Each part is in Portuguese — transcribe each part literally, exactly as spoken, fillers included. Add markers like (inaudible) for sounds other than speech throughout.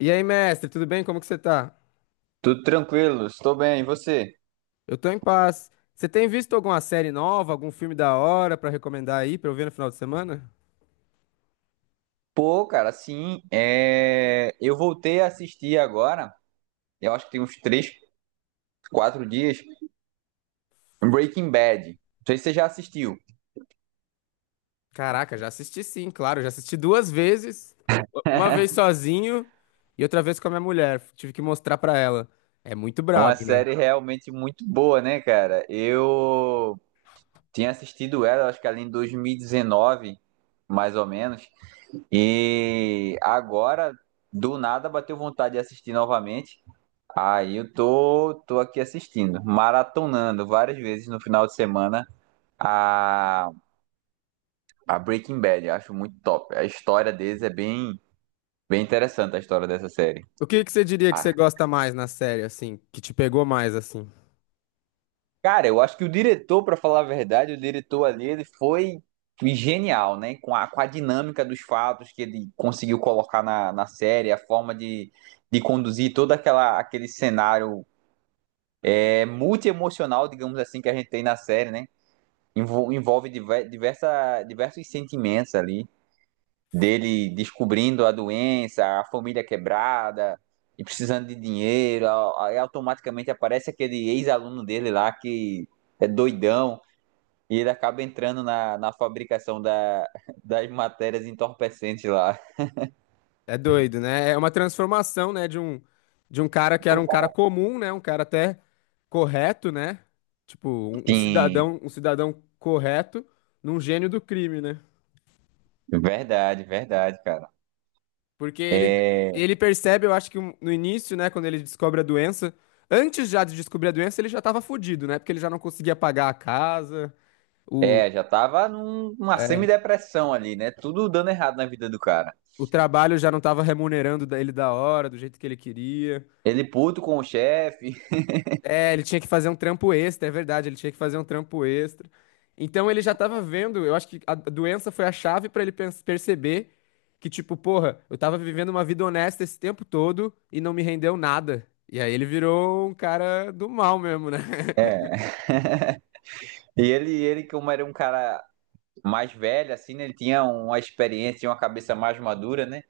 E aí, mestre, tudo bem? Como que você tá? Tudo tranquilo, estou bem. E você? Eu tô em paz. Você tem visto alguma série nova, algum filme da hora pra recomendar aí pra eu ver no final de semana? Pô, cara, sim, é... eu voltei a assistir agora, eu acho que tem uns três, quatro dias, Breaking Bad. Não sei se você já assistiu. Caraca, já assisti sim, claro, já assisti duas vezes, u- uma vez (laughs) sozinho e outra vez com a minha mulher. Tive que mostrar pra ela. É muito Uma brabo, né? série realmente muito boa, né, cara? Eu tinha assistido ela, acho que ali em dois mil e dezenove, mais ou menos, e agora, do nada, bateu vontade de assistir novamente. Aí eu tô, tô aqui assistindo, maratonando várias vezes no final de semana. a, a Breaking Bad. Eu acho muito top. A história deles é bem, bem interessante, a história dessa série. O que que você diria que Ah, você gosta mais na série, assim, que te pegou mais, assim? cara, eu acho que o diretor, pra falar a verdade, o diretor ali, ele foi genial, né? Com a, com a dinâmica dos fatos que ele conseguiu colocar na, na série, a forma de, de conduzir todo aquela, aquele cenário é, multi-emocional, digamos assim, que a gente tem na série, né? Envol- Envolve diver- diversa, diversos sentimentos ali. Dele descobrindo a doença, a família quebrada e precisando de dinheiro, a- aí automaticamente aparece aquele ex-aluno dele lá que é doidão e ele acaba entrando na, na fabricação da, (laughs) das matérias entorpecentes lá. É doido, né? É uma transformação, né, de um de um cara que era um cara comum, né, um cara até correto, né? Tipo, um, um Sim, cidadão, um cidadão correto num gênio do crime, né? verdade, verdade, cara. Porque ele É, ele percebe, eu acho que um- no início, né, quando ele descobre a doença, antes já de descobrir a doença, ele já tava fudido, né? Porque ele já não conseguia pagar a casa, o é, já tava num- numa é, semidepressão ali, né? Tudo dando errado na vida do cara. o trabalho já não tava remunerando da- ele da hora, do jeito que ele queria. Ele puto com o chefe. (laughs) É, ele tinha que fazer um trampo extra, é verdade, ele tinha que fazer um trampo extra. Então ele já tava vendo, eu acho que a doença foi a chave pra ele pens- perceber que, tipo, porra, eu tava vivendo uma vida honesta esse tempo todo e não me rendeu nada. E aí ele virou um cara do mal mesmo, né? (laughs) É. E ele, ele, como era um cara mais velho, assim, né? Ele tinha uma experiência, tinha uma cabeça mais madura, né?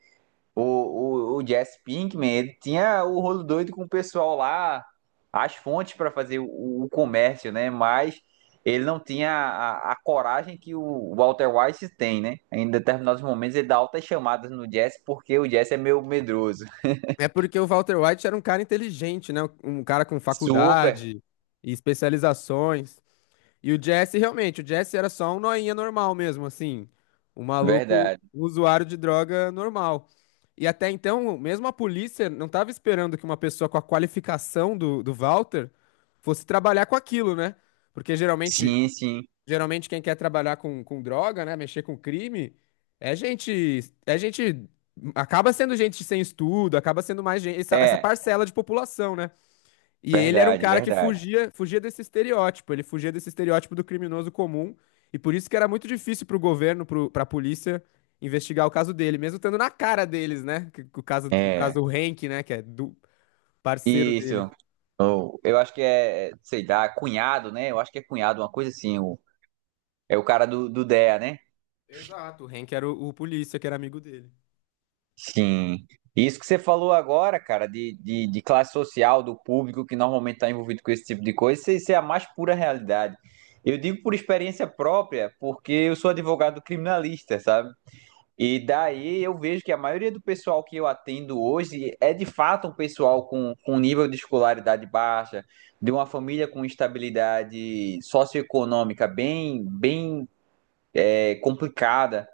O, o, o Jesse Pinkman, ele tinha o rolo doido com o pessoal lá, as fontes para fazer o, o comércio, né? Mas ele não tinha a, a, coragem que o Walter White tem, né? Em determinados momentos ele dá altas chamadas no Jesse porque o Jesse é meio medroso. É porque o Walter White era um cara inteligente, né? Um cara com Super, faculdade e especializações. E o Jesse, realmente, o Jesse era só um noinha normal mesmo, assim. Um maluco, verdade. um usuário de droga normal. E até então, mesmo a polícia não estava esperando que uma pessoa com a qualificação do, do Walter fosse trabalhar com aquilo, né? Porque geralmente, Sim, sim. geralmente quem quer trabalhar com, com droga, né? Mexer com crime, é gente, é gente, acaba sendo gente sem estudo, acaba sendo mais gente, essa, essa É, parcela de população, né? E ele era um verdade, cara que verdade. fugia, fugia desse estereótipo, ele fugia desse estereótipo do criminoso comum, e por isso que era muito difícil pro governo, pro, pra polícia, investigar o caso dele, mesmo estando na cara deles, né? Que- que o caso, o caso É. do Hank, né? Que é do parceiro dele. Isso. Ou eu acho que é, é, sei lá, cunhado, né? Eu acho que é cunhado, uma coisa assim. O, é o cara do, do D E A, né? Exato, o Hank era o, o polícia, que era amigo dele. Sim. Isso que você falou agora, cara, de, de, de classe social, do público que normalmente está envolvido com esse tipo de coisa, isso, isso é a mais pura realidade. Eu digo por experiência própria, porque eu sou advogado criminalista, sabe? E daí eu vejo que a maioria do pessoal que eu atendo hoje é de fato um pessoal com, com nível de escolaridade baixa, de uma família com estabilidade socioeconômica bem, bem é, complicada.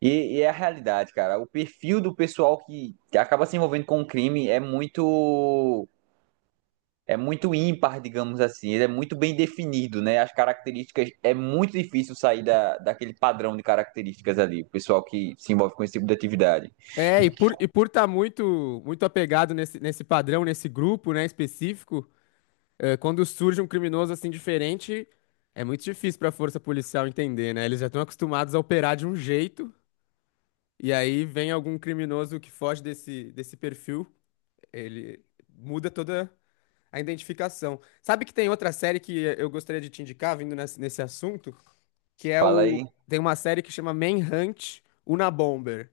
E, e é a realidade, cara. O perfil do pessoal que acaba se envolvendo com o crime é muito é muito ímpar, digamos assim. Ele é muito bem definido, né? As características é muito difícil sair da, daquele padrão de características ali. O pessoal que se envolve com esse tipo de atividade. É, e por, e por tá muito, muito apegado nesse, nesse padrão, nesse grupo, né, específico, é, quando surge um criminoso assim diferente, é muito difícil para a força policial entender, né? Eles já estão acostumados a operar de um jeito, e aí vem algum criminoso que foge desse, desse perfil, ele muda toda a identificação. Sabe que tem outra série que eu gostaria de te indicar, vindo nesse, nesse assunto, que é Fala o. aí. Tem uma série que chama Manhunt Unabomber,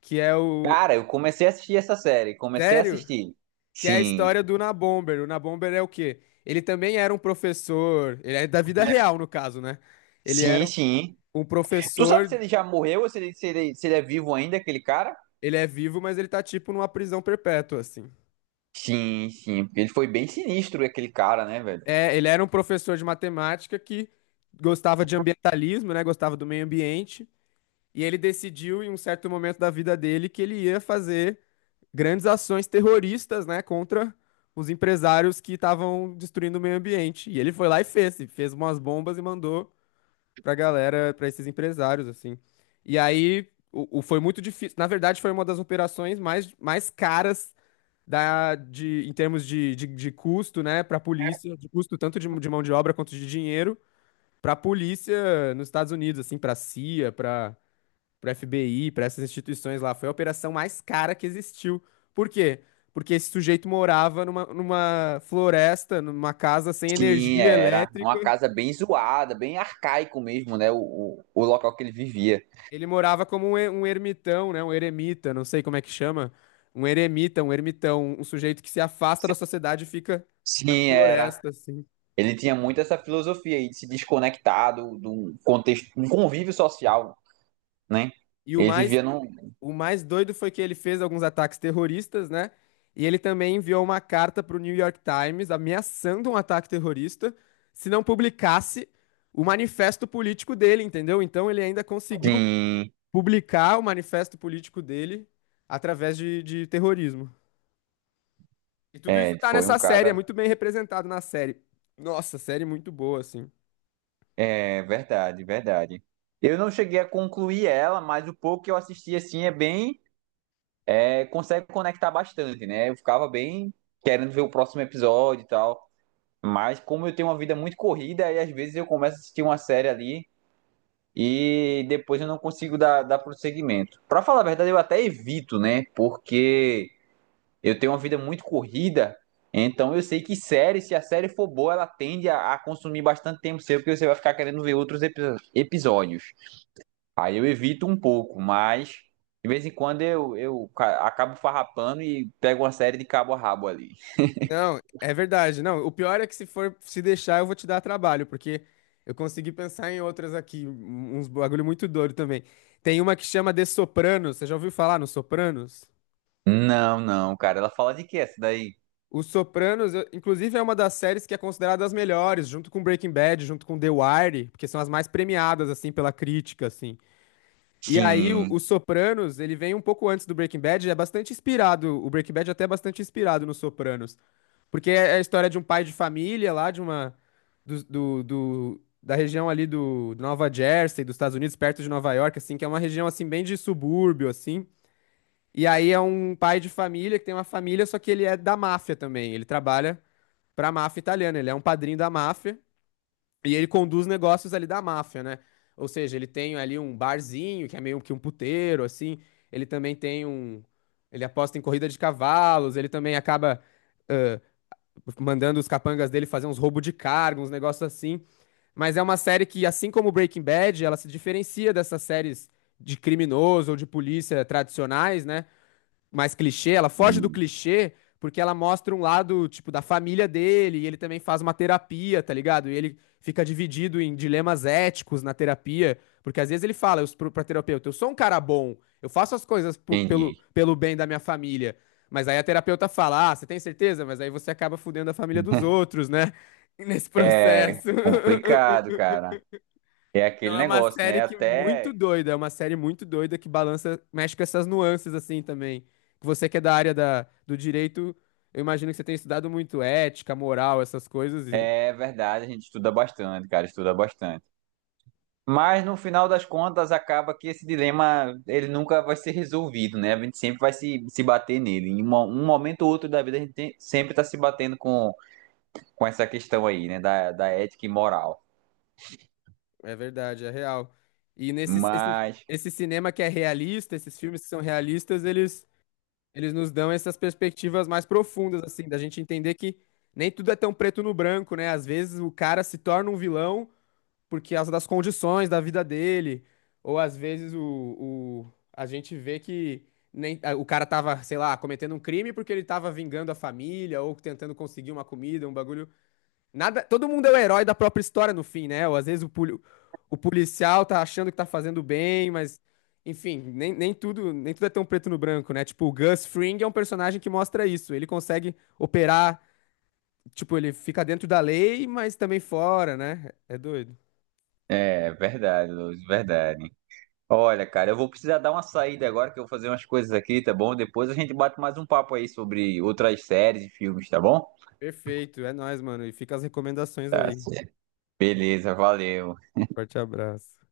que é o. Cara, eu comecei a assistir essa série. Comecei a Sério? assistir. Que é a Sim. história do Unabomber. O Unabomber é o quê? Ele também era um professor, ele é da vida real, no caso, né? Ele Sim, era sim. um Tu sabe se professor, ele já morreu ou se ele, se ele, se ele é vivo ainda, aquele cara? ele é vivo, mas ele tá tipo numa prisão perpétua, assim. Sim, sim. Porque ele foi bem sinistro, aquele cara, né, velho? É, ele era um professor de matemática que gostava de ambientalismo, né? Gostava do meio ambiente. E ele decidiu, em um certo momento da vida dele, que ele ia fazer grandes ações terroristas, né? Contra os empresários que estavam destruindo o meio ambiente. E ele foi lá e fez. e Fez umas bombas e mandou pra galera, pra esses empresários, assim. E aí o, o- foi muito difícil. Na verdade, foi uma das operações mais, mais caras da, de, em termos de, de, de custo, né, para a polícia, de custo tanto de, de mão de obra quanto de dinheiro, para a polícia nos Estados Unidos, assim, para a C I A, para para F B I, para essas instituições lá. Foi a operação mais cara que existiu. Por quê? Porque esse sujeito morava numa, numa floresta, numa casa sem Sim, energia era. Uma elétrica. casa bem zoada, bem arcaico mesmo, né? O, o, o local que ele vivia. Ele morava como um, e- um ermitão, né? Um eremita, não sei como é que chama. Um eremita, um ermitão, um sujeito que se afasta da sociedade e fica na Sim, era. floresta, assim. Ele tinha muito essa filosofia aí de se desconectar do, do contexto, um convívio social, né? E o Ele mais vivia num. O mais doido foi que ele fez alguns ataques terroristas, né? E ele também enviou uma carta para o New York Times ameaçando um ataque terrorista se não publicasse o manifesto político dele, entendeu? Então ele ainda conseguiu Sim, publicar o manifesto político dele através de, de terrorismo. E tudo isso é, tá foi nessa um série, é cara. muito bem representado na série. Nossa, série muito boa, assim. É verdade, verdade. Eu não cheguei a concluir ela, mas o pouco que eu assisti assim é bem, é, consegue conectar bastante, né? Eu ficava bem querendo ver o próximo episódio e tal, mas como eu tenho uma vida muito corrida, aí às vezes eu começo a assistir uma série ali e depois eu não consigo dar, dar prosseguimento. Pra falar a verdade, eu até evito, né? Porque eu tenho uma vida muito corrida, então eu sei que série, se a série for boa, ela tende a, a consumir bastante tempo seu, porque você vai ficar querendo ver outros epi- episódios. Aí eu evito um pouco, mas de vez em quando eu, eu ca- acabo farrapando e pego uma série de cabo a rabo ali. Não, é verdade. Não, o pior é que se for se deixar, eu vou te dar trabalho, porque eu consegui pensar em outras aqui, um- uns bagulho muito doido também. Tem uma que chama The Sopranos. Você já ouviu falar no Sopranos? Não, não, cara. Ela fala de que essa daí? O Sopranos, eu- inclusive, é uma das séries que é considerada as melhores, junto com Breaking Bad, junto com The Wire, porque são as mais premiadas, assim, pela crítica, assim. E aí, o, o Sim, Sopranos, ele vem um pouco antes do Breaking Bad, é bastante inspirado, o Breaking Bad até é bastante inspirado no Sopranos. Porque é é a história de um pai de família lá, de uma. Do, do, do- da região ali do, do Nova Jersey, dos Estados Unidos, perto de Nova York, assim, que é uma região assim bem de subúrbio, assim. E aí é um pai de família que tem uma família, só que ele é da máfia também. Ele trabalha pra máfia italiana, ele é um padrinho da máfia e ele conduz negócios ali da máfia, né? Ou seja, ele tem ali um barzinho, que é meio que um puteiro, assim. Ele também tem um. Ele aposta em corrida de cavalos, ele também acaba mandando os capangas dele fazer uns roubos de cargo, uns negócios assim. Mas é uma série que, assim como Breaking Bad, ela se diferencia dessas séries de criminoso ou de polícia tradicionais, né? Mais clichê, ela foge do Hum, clichê porque ela mostra um lado, tipo, da família dele, e ele também faz uma terapia, tá ligado? E ele fica dividido em dilemas éticos na terapia, porque às vezes ele fala eu, pro, pra terapeuta, eu sou um cara bom, eu faço as coisas por- pelo, entendi. pelo bem da minha família. Mas aí a terapeuta fala, ah, você tem certeza? Mas aí você acaba fudendo a família dos (laughs) outros, né? (laughs) Nesse É processo. complicado, cara. É Então aquele é uma negócio, série né? que muito Até doida, é uma série muito doida que balança, mexe com essas nuances assim também. Que você que é da área da, do direito, eu imagino que você tem estudado muito ética, moral, essas coisas e é verdade, a gente estuda bastante, cara, estuda bastante. Mas no final das contas, acaba que esse dilema ele nunca vai ser resolvido, né? A gente sempre vai se, se bater nele. Em uma- um momento ou outro da vida, a gente tem- sempre está se batendo com com essa questão aí, né, da, da ética e moral. é verdade, é real. E nesse esse, Mas esse cinema que é realista, esses filmes que são realistas, eles eles nos dão essas perspectivas mais profundas assim, da gente entender que nem tudo é tão preto no branco, né? Às vezes o cara se torna um vilão por causa das condições da vida dele, ou às vezes o, o- a gente vê que nem, a- o cara tava, sei lá, cometendo um crime porque ele tava vingando a família ou tentando conseguir uma comida, um bagulho. Nada, todo mundo é o herói da própria história no fim, né? Ou às vezes o, poli- o policial tá achando que tá fazendo bem, mas enfim, nem, nem tudo, nem tudo é tão preto no branco, né? Tipo, o Gus Fring é um personagem que mostra isso. Ele consegue operar, tipo, ele fica dentro da lei, mas também fora, né? É doido. é, verdade, Luz, verdade. Olha, cara, eu vou precisar dar uma saída agora, que eu vou fazer umas coisas aqui, tá bom? Depois a gente bate mais um papo aí sobre outras séries e filmes, tá bom? Perfeito, é nóis, mano. E fica as recomendações Tá aí. certo. Beleza, valeu. Forte abraço.